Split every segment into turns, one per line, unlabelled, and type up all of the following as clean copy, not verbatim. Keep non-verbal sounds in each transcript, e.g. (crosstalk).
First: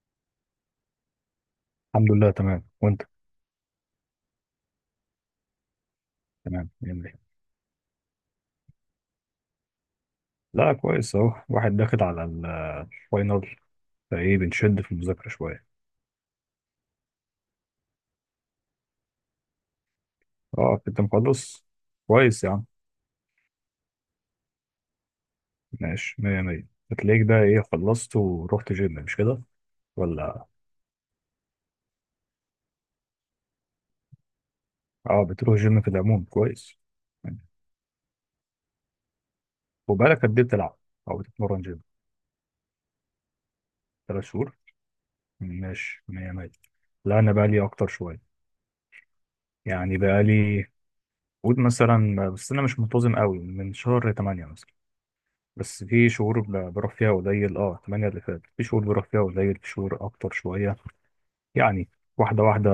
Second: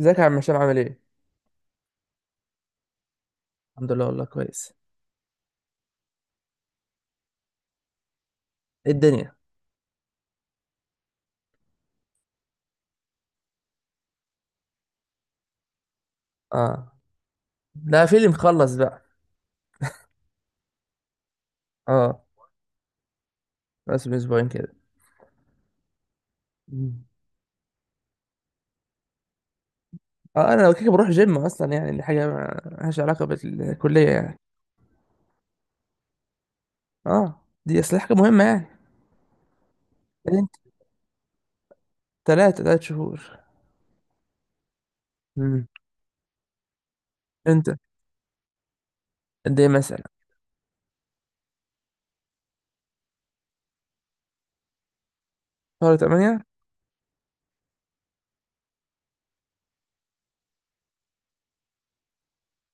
ازيك يا عم هشام، عامل ايه؟
الحمد لله تمام وانت.
الحمد لله والله كويس.
تمام يعني.
إيه الدنيا؟
لا كويس اهو واحد داخل على الفاينل، فايه بنشد في المذاكرة شوية.
اه، ده فيلم مخلص بقى.
اه كنت مخلص.
اه،
كويس يا عم.
بس من اسبوعين كده.
ماشي مية مية،
مم.
هتلاقيك بقى ايه، خلصت ورحت جيم مش كده؟ ولا؟
اه، انا لو كده بروح جيم اصلا، يعني دي حاجه مالهاش علاقه بالكليه يعني.
اه بتروح جيم في العموم كويس يعني.
اه، دي اصل حاجه مهمه يعني.
وبقالك
يعني
قد ايه
انت
بتلعب او بتتمرن جيم؟
ثلاث شهور.
3 شهور.
مم.
ماشي مية مية. لا انا بقالي
انت
اكتر شوية.
قد ايه
يعني
مثلا؟
بقالي، قول مثلا، بس انا مش منتظم قوي من شهر 8 مثلا. بس
شهر
في شهور
8.
بروح فيها قليل، اه 8 اللي فات في شهور بروح فيها قليل في شهور اكتر شويه يعني. واحده واحده.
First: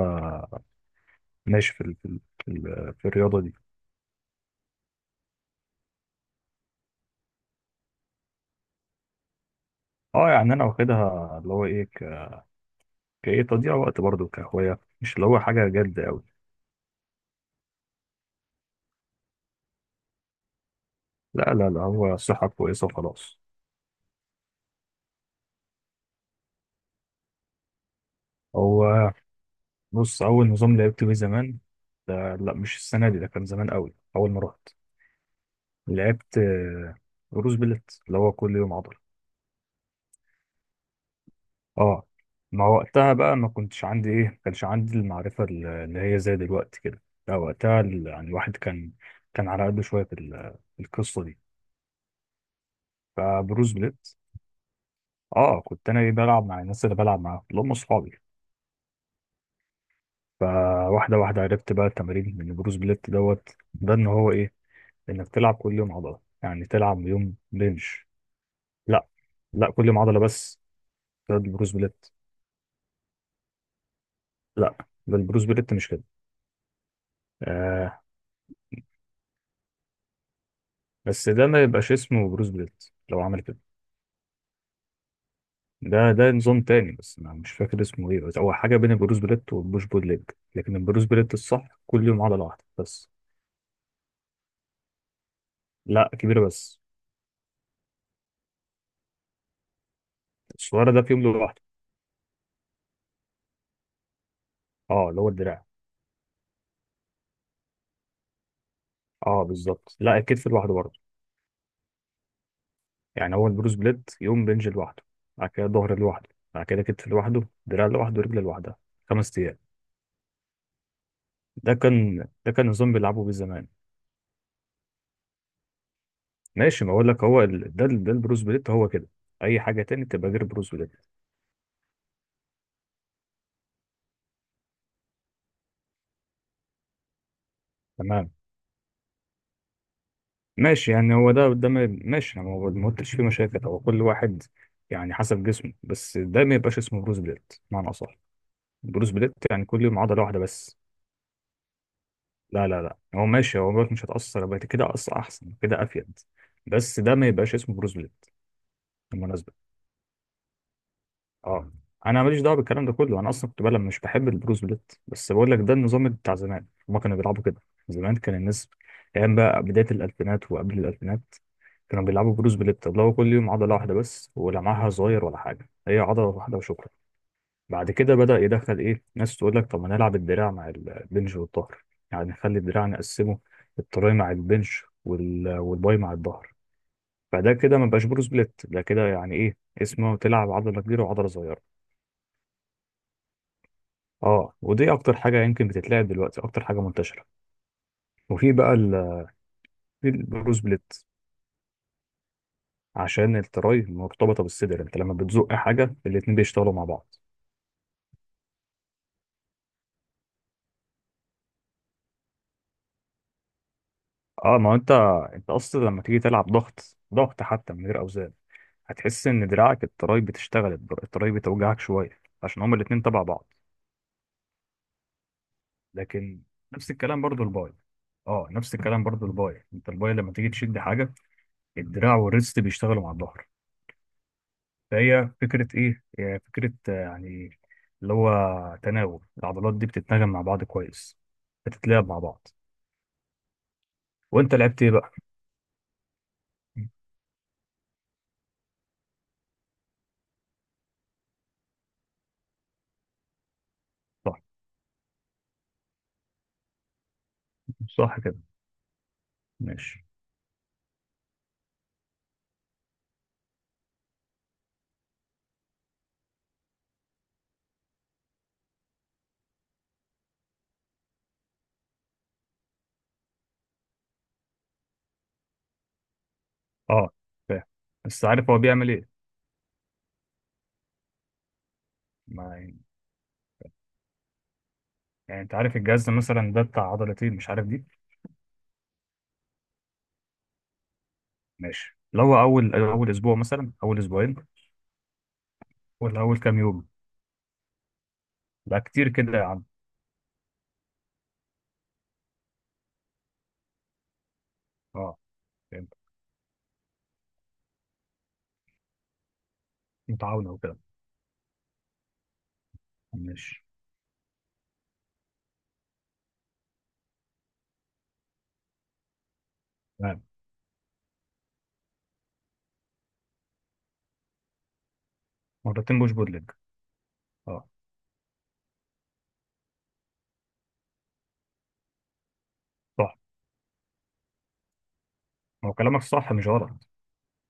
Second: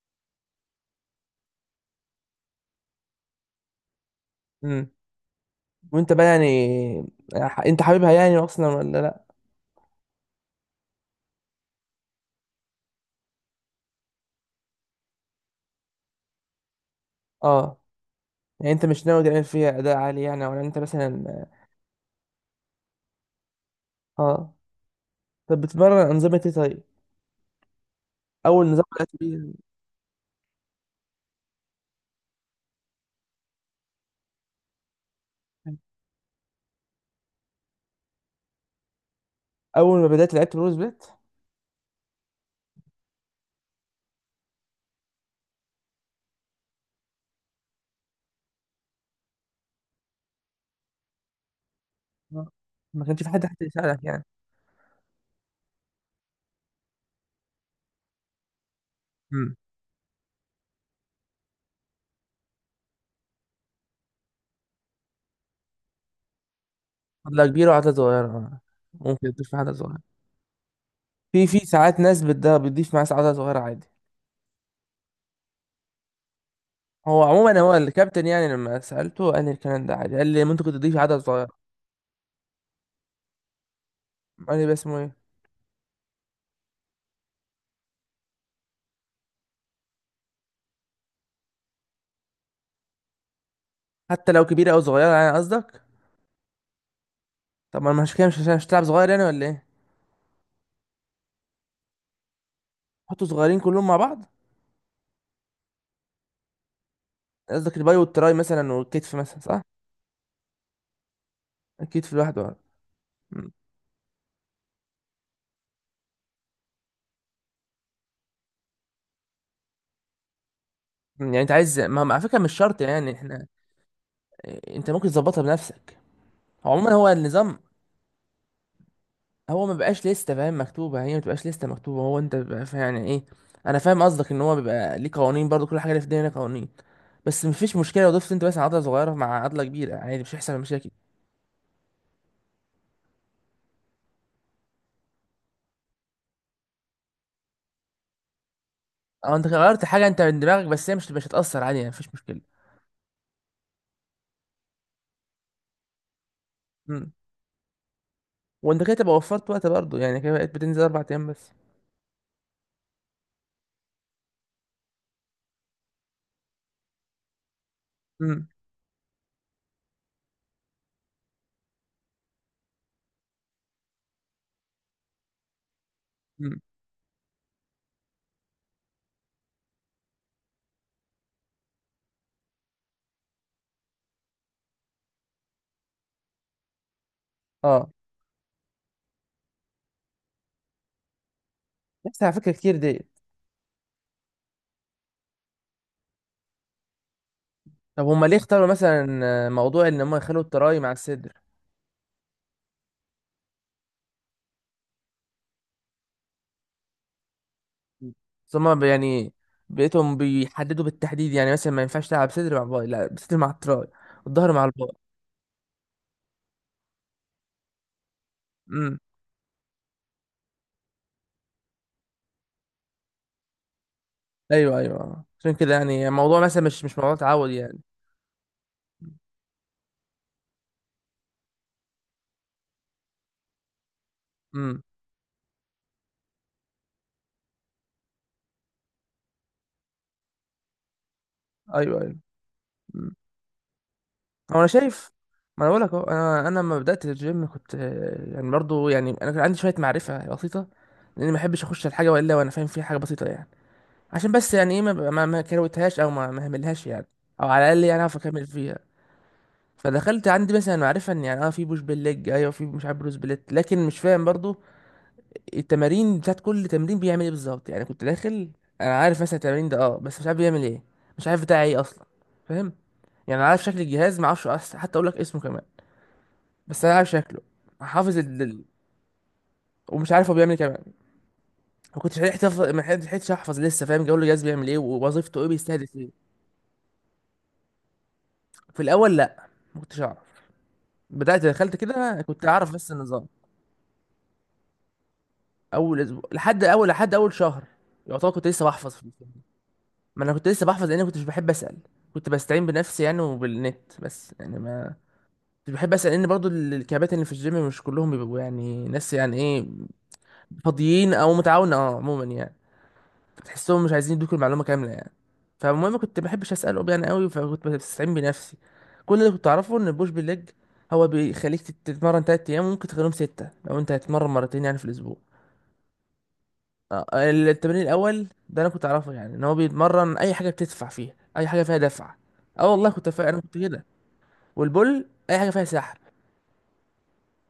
ماشي في في الرياضه دي.
امم. وانت بقى يعني، انت حاببها يعني اصلا ولا لا؟
اه يعني انا واخدها اللي هو ايه، كايه تضييع وقت برضه كهوايه، مش اللي هو حاجه جد قوي.
اه، يعني انت مش ناوي تعمل فيها اداء عالي يعني، ولا انت
لا
مثلا.
لا لا، هو الصحه كويسه وخلاص.
اه، طب بتتمرن انظمه ايه طيب؟ اول نظام بدات
هو
بيه.
بص، اول نظام لعبت بيه زمان، ده لا مش السنه دي، ده كان زمان قوي اول ما رحت، لعبت روز بلت، اللي هو كل يوم عضل.
اول ما بدات لعبت بروز بيت.
اه، ما وقتها بقى ما كنتش عندي ايه، ما كانش عندي المعرفه اللي هي زي دلوقتي كده. لا وقتها يعني الواحد كان على قده شويه في في القصه دي.
آه. ما كانش في حد حتى
فبروس
يساعدك
بليت،
يعني.
اه كنت انا ايه بلعب مع الناس اللي بلعب معاهم اللي هم اصحابي.
امم.
فواحده واحده عرفت بقى التمارين من بروس بليت دوت. ده ان هو ايه، انك تلعب كل يوم عضله، يعني تلعب يوم
عدله كبيره وعدله
بنش.
صغيره، آه.
لا.
ممكن تضيف
لا
عدله
كل يوم
صغيره.
عضله بس. ده
في
البروس
ساعات
بليت.
ناس بتضيف معاه عدله صغيره عادي.
لا ده البروس بليت مش كده.
هو عموما هو
آه،
الكابتن، يعني لما سالته قال لي الكلام ده عادي، قال لي ممكن تضيف عدله
بس ده
صغيره.
ما يبقاش اسمه بروس بليت لو عمل كده.
قال لي بس اسمه ايه.
ده نظام تاني بس أنا مش فاكر اسمه إيه، بس هو حاجة بين البروس بليت والبوش بول ليج. لكن البروس بليت الصح كل يوم عضلة واحدة بس.
حتى لو كبيره او صغيره يعني قصدك.
لا كبيرة بس.
طب ما أنا مش كده، مش عشان مش هتلعب صغير يعني ولا ايه.
الصغيرة ده في يوم لوحده.
حطوا صغيرين كلهم مع بعض.
أه اللي هو الدراع.
قصدك الباي والتراي مثلا والكتف مثلا،
أه
صح.
بالظبط، لا الكتف لوحده برضه.
الكتف لوحده، آه.
يعني هو
م.
البروس بليت يوم بنج لوحده، بعد كده ظهر لوحده، بعد كده كتف لوحده، دراع لوحده، رجل لوحدها. 5 أيام.
يعني انت
ده
عايز على
كان
فكره مش
ده كان
شرط
نظام
يعني
بيلعبوا بيه
احنا.
زمان.
إيه، انت ممكن تظبطها بنفسك.
ماشي، ما
عموما هو
أقول لك، هو
النظام.
ال... ده البروس بليت هو كده. أي
هو ما
حاجة تاني
بقاش
تبقى
لسته،
غير
فاهم؟
بروس بليت.
مكتوبه هي ما بتبقاش لسته مكتوبه، هو انت بيبقى يعني ايه. انا فاهم قصدك ان هو بيبقى ليه قوانين، برضو كل حاجه اللي في الدنيا ليها قوانين. بس مفيش مشكله لو
تمام.
ضفت انت بس عضله صغيره مع عضله كبيره، عادي مش هيحصل مشاكل.
ماشي يعني هو ده ده ما- ماشي، انا ما قلتش فيه مشاكل، هو كل واحد يعني حسب جسمه، بس ده ما يبقاش اسمه بروس بليت بمعنى اصح. بروس بليت
او انت
يعني كل
غيرت
يوم
حاجه انت
عضله واحده
من دماغك،
بس.
بس هي مش هتاثر، عادي يعني، مفيش مشكله.
لا لا لا، هو ماشي، هو بقولك مش هتاثر بقى كده، احسن كده، افيد. بس
امم.
ده ما يبقاش اسمه بروس بليت.
وانت كده تبقى وفرت
بالمناسبه،
وقت برضو، يعني كده بقيت بتنزل اربع ايام بس.
اه، انا ماليش دعوه بالكلام ده كله، انا اصلا كنت بلعب مش بحب البروس بليت، بس بقول لك ده النظام بتاع زمان، هما كانوا بيلعبوا كده. زمان كان
امم.
الناس، ايام بقى بدايه الالفينات وقبل الالفينات، كانوا بيلعبوا بروس بليت اللي هو كل يوم عضله واحده بس، ولمعها صغير ولا حاجه، هي عضله واحده
امم.
وشكرا. بعد كده بدا يدخل ايه، ناس تقول لك طب ما نلعب الدراع مع البنش والظهر، يعني نخلي الدراع نقسمه، التراي مع البنش والباي مع الظهر. فده كده ما
اه،
بقاش بروس بليت، ده كده يعني ايه، اسمه تلعب عضله كبيره وعضله صغيره.
بس على فكره كتير ديت.
اه، ودي اكتر حاجه يمكن بتتلعب دلوقتي، اكتر حاجه منتشره.
طب هما ليه
وفي
اختاروا
بقى
مثلا موضوع ان
في
هم يخلوا
البروس
التراي مع
بليت،
الصدر؟
عشان التراي مرتبطه بالصدر، انت لما بتزق حاجه الاتنين بيشتغلوا مع بعض.
ثم يعني بقيتهم بيحددوا بالتحديد، يعني مثلا ما ينفعش تلعب صدر مع باي، لا صدر مع التراي والظهر
اه
مع
ما هو
الباي.
انت اصلا لما تيجي تلعب ضغط ضغط حتى من غير اوزان،
امم.
هتحس ان دراعك التراي بتشتغل، التراي بتوجعك شويه عشان هما الاتنين تبع بعض.
ايوه ايوه، عشان كده يعني الموضوع
لكن
مثلا مش
نفس
مش موضوع
الكلام برضو
تعود
الباي.
يعني.
اه نفس الكلام برضو الباي، انت الباي لما تيجي تشد حاجه، الدراع والريست بيشتغلوا مع الظهر.
امم.
فهي فكرة إيه؟ هي فكرة، يعني اللي هو تناوب العضلات دي بتتناغم مع بعض كويس،
ايوه
بتتلعب
ايوه.
مع بعض.
امم.
وأنت
هو انا
لعبت إيه بقى؟
شايف، ما انا بقول لك اهو، انا لما بدات الجيم كنت يعني برضو، يعني انا كان عندي شويه معرفه بسيطه، لاني ما بحبش اخش الحاجه والا وانا فاهم فيها حاجه بسيطه يعني. عشان
صح
بس يعني ايه ما كروتهاش او ما هملهاش يعني، او على الاقل يعني اعرف
صح كده
اكمل فيها.
ماشي.
فدخلت عندي مثلا معرفه ان يعني اه في بوش بالليج، ايوه في مش عارف بروس بليت، لكن مش فاهم برضو التمارين بتاعت كل تمرين بيعمل ايه بالظبط، يعني كنت داخل انا عارف مثلا التمرين ده، اه بس مش عارف بيعمل ايه، مش عارف بتاع ايه اصلا. فاهم؟ يعني انا عارف شكل الجهاز، ما اعرفش حتى اقول لك اسمه كمان. بس انا عارف
أه
شكله،
فاهم،
حافظ
بس عارف هو بيعمل إيه؟
ومش عارف هو بيعمل ايه كمان.
ما
ما
يعني
لحقتش احفظ لسه، فاهم؟ جو الجهاز بيعمل ايه، ووظيفته
يعني
ايه،
أنت عارف
بيستهدف ايه.
الجهاز مثلا ده بتاع عضلتين، مش عارف دي.
في الاول لا، ما كنتش اعرف. بدات دخلت
ماشي
كده
لو هو
كنت اعرف
أول
بس
أول
النظام.
أسبوع مثلا، أول أسبوعين
اول
ولا
اسبوع،
أول كام
لحد
يوم؟
اول لحد اول شهر يعتبر كنت لسه
لا
بحفظ في
كتير
البتاع.
كده يا عم.
ما انا كنت لسه بحفظ لان كنت مش بحب اسال، كنت بستعين بنفسي يعني وبالنت، بس يعني ما
أه
كنت بحب
فهمت.
اسال لان برضو الكباتن اللي في الجيم مش كلهم بيبقوا يعني ناس يعني ايه،
متعاونة وكده.
فاضيين او متعاونه، اه عموما يعني.
ماشي.
فتحسهم مش عايزين يدوك المعلومه كامله يعني. فالمهم كنت ما بحبش اساله يعني قوي، فكنت بستعين بنفسي. كل اللي كنت اعرفه ان البوش
تمام.
بالليج هو بيخليك تتمرن تلات ايام، وممكن تخليهم سته لو انت هتتمرن مرتين يعني في الاسبوع.
مرتين بوش بود ليج.
آه،
أه
التمرين الاول ده انا كنت اعرفه، يعني ان هو بيتمرن اي حاجه بتدفع فيها، اي حاجه فيها دفع. اه والله كنت
صح،
انا كنت كده. والبول اي حاجه فيها
ما هو
سحب،
كلامك
انا
صح مش غلط.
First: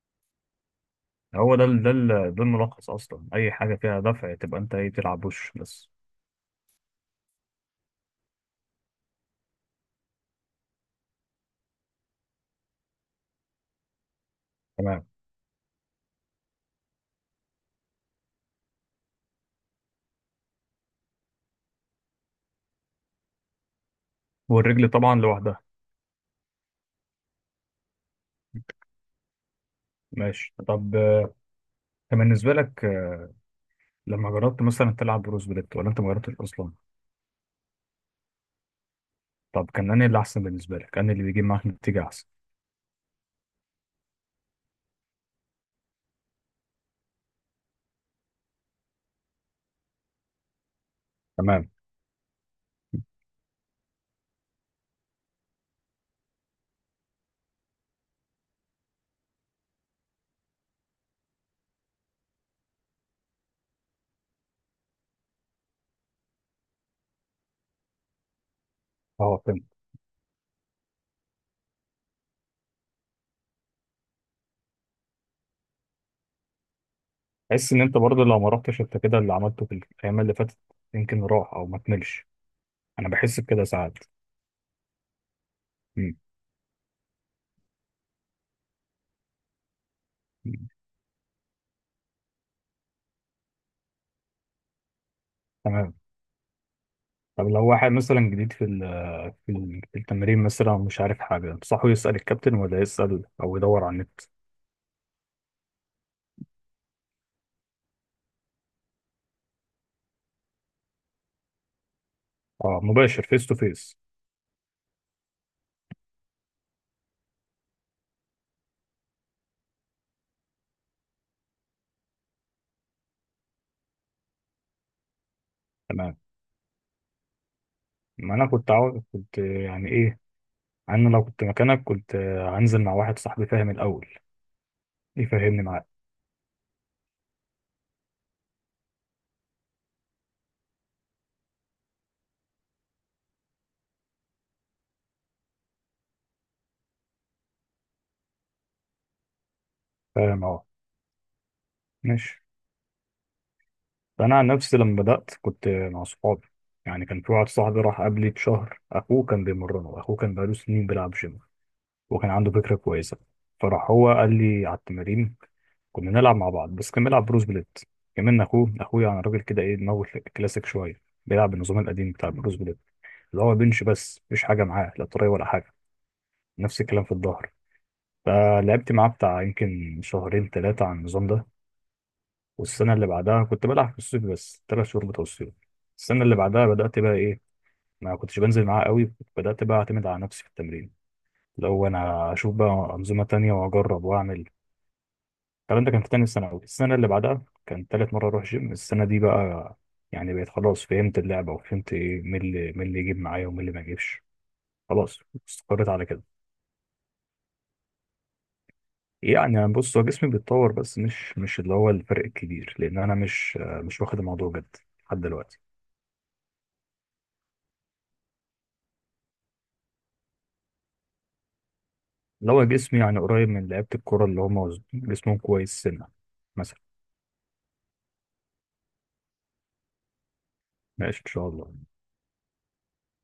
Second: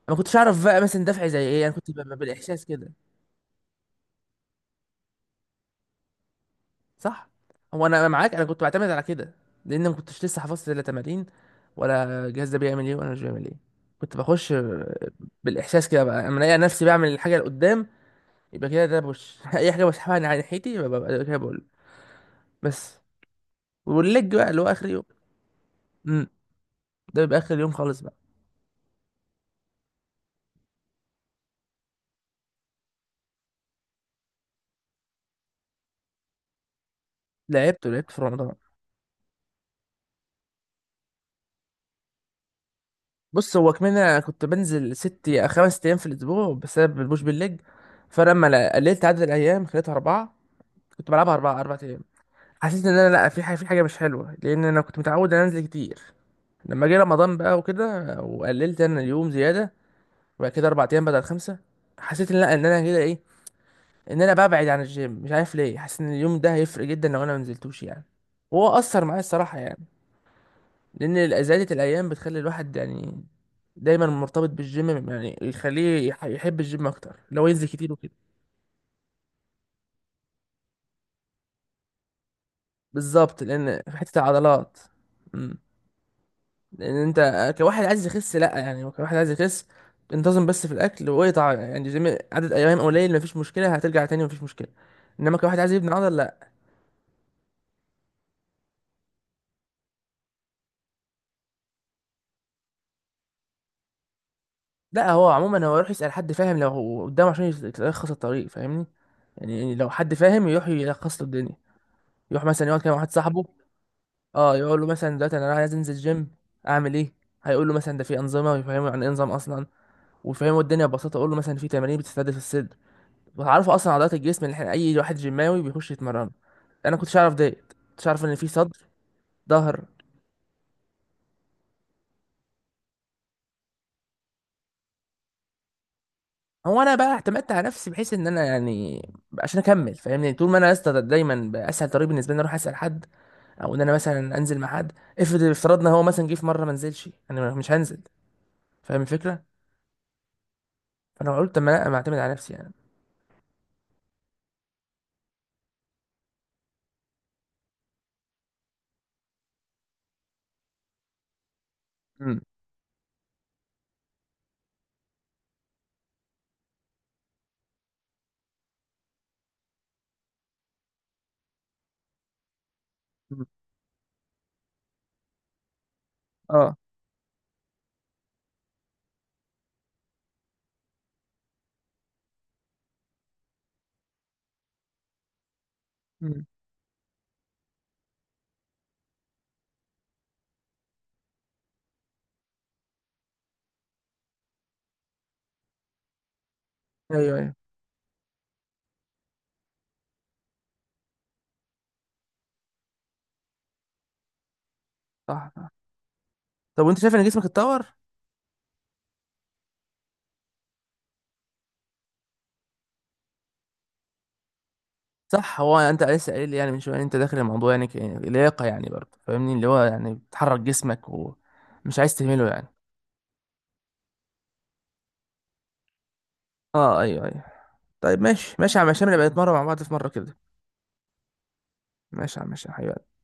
ما كنتش اعرف بقى مثلا دفع زي
هو ده
ايه، انا كنت
ده
بالاحساس
الملخص
كده.
اصلا، اي حاجه فيها دفع تبقى انت ايه بتلعب وش بس.
صح، هو انا معاك، انا كنت بعتمد على كده، لان ما كنتش لسه حفظت لا تمارين ولا الجهاز ده بيعمل ايه ولا مش بيعمل ايه. كنت بخش
تمام.
بالاحساس كده بقى، اما الاقي نفسي بعمل الحاجه اللي قدام يبقى كده ده بوش، (laughs) اي حاجه بسحبها على ناحيتي يبقى ببقى كده بقول. بس والليج بقى اللي هو اخر
والرجل
يوم،
طبعا لوحدها.
ده بيبقى اخر يوم خالص بقى.
ماشي، طب كان بالنسبه لك، لما جربت مثلا تلعب بروز بليت ولا انت ما جربتش اصلا؟
لعبت في رمضان.
طب كان انهي اللي احسن بالنسبه لك، انهي اللي بيجيب معاك نتيجه احسن؟
بص هو كمان انا كنت بنزل خمس ايام في الاسبوع بسبب البوش بالليج، فلما قللت عدد الايام خليتها اربعه، كنت بلعبها
تمام
اربع ايام. حسيت ان انا لا، في حاجه مش حلوه، لان انا كنت متعود ان أنا انزل كتير. لما جه رمضان بقى وكده وقللت انا اليوم زياده، وبعد كده اربع ايام بدل خمسه، حسيت ان لا، ان انا كده ايه، ان انا ببعد عن الجيم، مش عارف ليه حاسس ان اليوم ده هيفرق جدا لو انا ما نزلتوش يعني، وهو اثر معايا
اه
الصراحه
فهمت.
يعني. لان زيادة الايام بتخلي الواحد يعني دايما مرتبط بالجيم، يعني يخليه يحب الجيم اكتر لو ينزل
تحس ان
كتير
انت
وكده.
برضه لو ما رحتش انت كده، اللي عملته في الايام اللي فاتت يمكن راح او ما كملش. انا بحس
بالظبط،
بكده
لان في
ساعات.
حته العضلات. مم.
مم.
لان انت كواحد عايز يخس لا، يعني كواحد عايز يخس انتظم بس
مم.
في الاكل، واقطع يعني جيم عدد ايام قليل مفيش مشكله، هترجع تاني مفيش مشكله. انما كواحد عايز يبني
تمام.
عضل، لا.
طب لو واحد مثلا جديد في في التمرين مثلا، مش عارف حاجة، تنصحه يسأل الكابتن ولا يسأل أو يدور على النت؟
لا، هو عموما هو يروح يسال حد فاهم لو هو قدامه، عشان يلخص الطريق، فاهمني؟ يعني لو حد فاهم يروح يلخص له الدنيا، يروح مثلا يقعد
اه،
كده مع واحد
مباشر
صاحبه.
فيس تو فيس.
اه، يقول له مثلا دلوقتي انا عايز انزل جيم، اعمل ايه؟ هيقول له مثلا ده في انظمه، ويفهمه يعني ايه نظام اصلا، ويفهمه الدنيا ببساطه، اقول له مثلا في تمارين بتستهدف الصدر، وتعرفوا اصلا عضلات الجسم اللي احنا اي واحد جيماوي بيخش
تمام.
يتمرن. انا كنتش اعرف ديت، كنتش اعرف ان
ما أنا
في صدر،
كنت
ظهر.
يعني إيه، أنا لو كنت مكانك كنت هنزل مع واحد صاحبي فاهم الأول يفهمني معاه.
هو انا بقى اعتمدت على نفسي بحيث ان انا يعني عشان اكمل، فاهمني؟ طول ما انا يا اسطى، دايما بقى اسهل طريق بالنسبه لي إن أنا اروح اسال حد، او ان انا مثلا انزل مع حد. افترضنا هو مثلا جه في مره ما نزلش، انا مش هنزل، فاهم الفكره؟
فاهم أه.
فانا قلت طب ما انا معتمد على
ماشي.
نفسي يعني.
فأنا عن نفسي لما بدأت كنت مع صحابي. يعني كان في واحد صاحبي راح قبلي بشهر، أخوه كان بيمرنه، أخوه كان بقاله سنين بيلعب جيم وكان
مم.
عنده فكرة كويسة. فراح هو قال لي على التمارين، كنا بنلعب مع بعض، بس كان بيلعب بروس بليت كمان. اخوه، اخويا يعني، راجل كده ايه دماغه كلاسيك شويه، بيلعب بالنظام القديم بتاع بروس بليت، اللي هو بنش بس مفيش حاجه معاه، لا طريه ولا حاجه.
اه.
نفس الكلام في الظهر. فلعبت معاه بتاع يمكن شهرين ثلاثه على النظام ده. والسنه اللي بعدها كنت بلعب في الصيف بس، 3 شهور بتوع الصيف. السنه اللي
مم.
بعدها بدات بقى ايه، ما كنتش بنزل معاه قوي، بدات بقى اعتمد على نفسي في التمرين، لو انا اشوف بقى انظمه تانية واجرب واعمل. الكلام ده كان في تاني ثانوي، السنة اللي
ايوه
بعدها
ايوه.
كان تالت مرة أروح جيم، السنة دي بقى يعني بقيت خلاص فهمت اللعبة، وفهمت إيه، مين اللي يجيب معايا ومين اللي ما يجيبش. خلاص
صح صح.
استقريت على كده.
طب وانت شايف ان جسمك اتطور؟
يعني أنا بص، هو جسمي بيتطور بس مش اللي هو الفرق الكبير، لأن أنا مش واخد الموضوع جد لحد
صح،
دلوقتي.
هو انت لسه قايل لي يعني من شويه إن انت داخل الموضوع يعني لياقه يعني، برضه فاهمني اللي هو يعني بتحرك جسمك ومش عايز تهمله
اللي هو
يعني.
جسمي يعني قريب من لعيبة الكورة اللي هم جسمهم كويس سنة مثلا.
اه ايوه ايوه. طيب ماشي ماشي يا عم هشام، نبقى نتمرن مع بعض في مره كده.
ماشي إن شاء الله.
ماشي يا عم هشام حبيبي.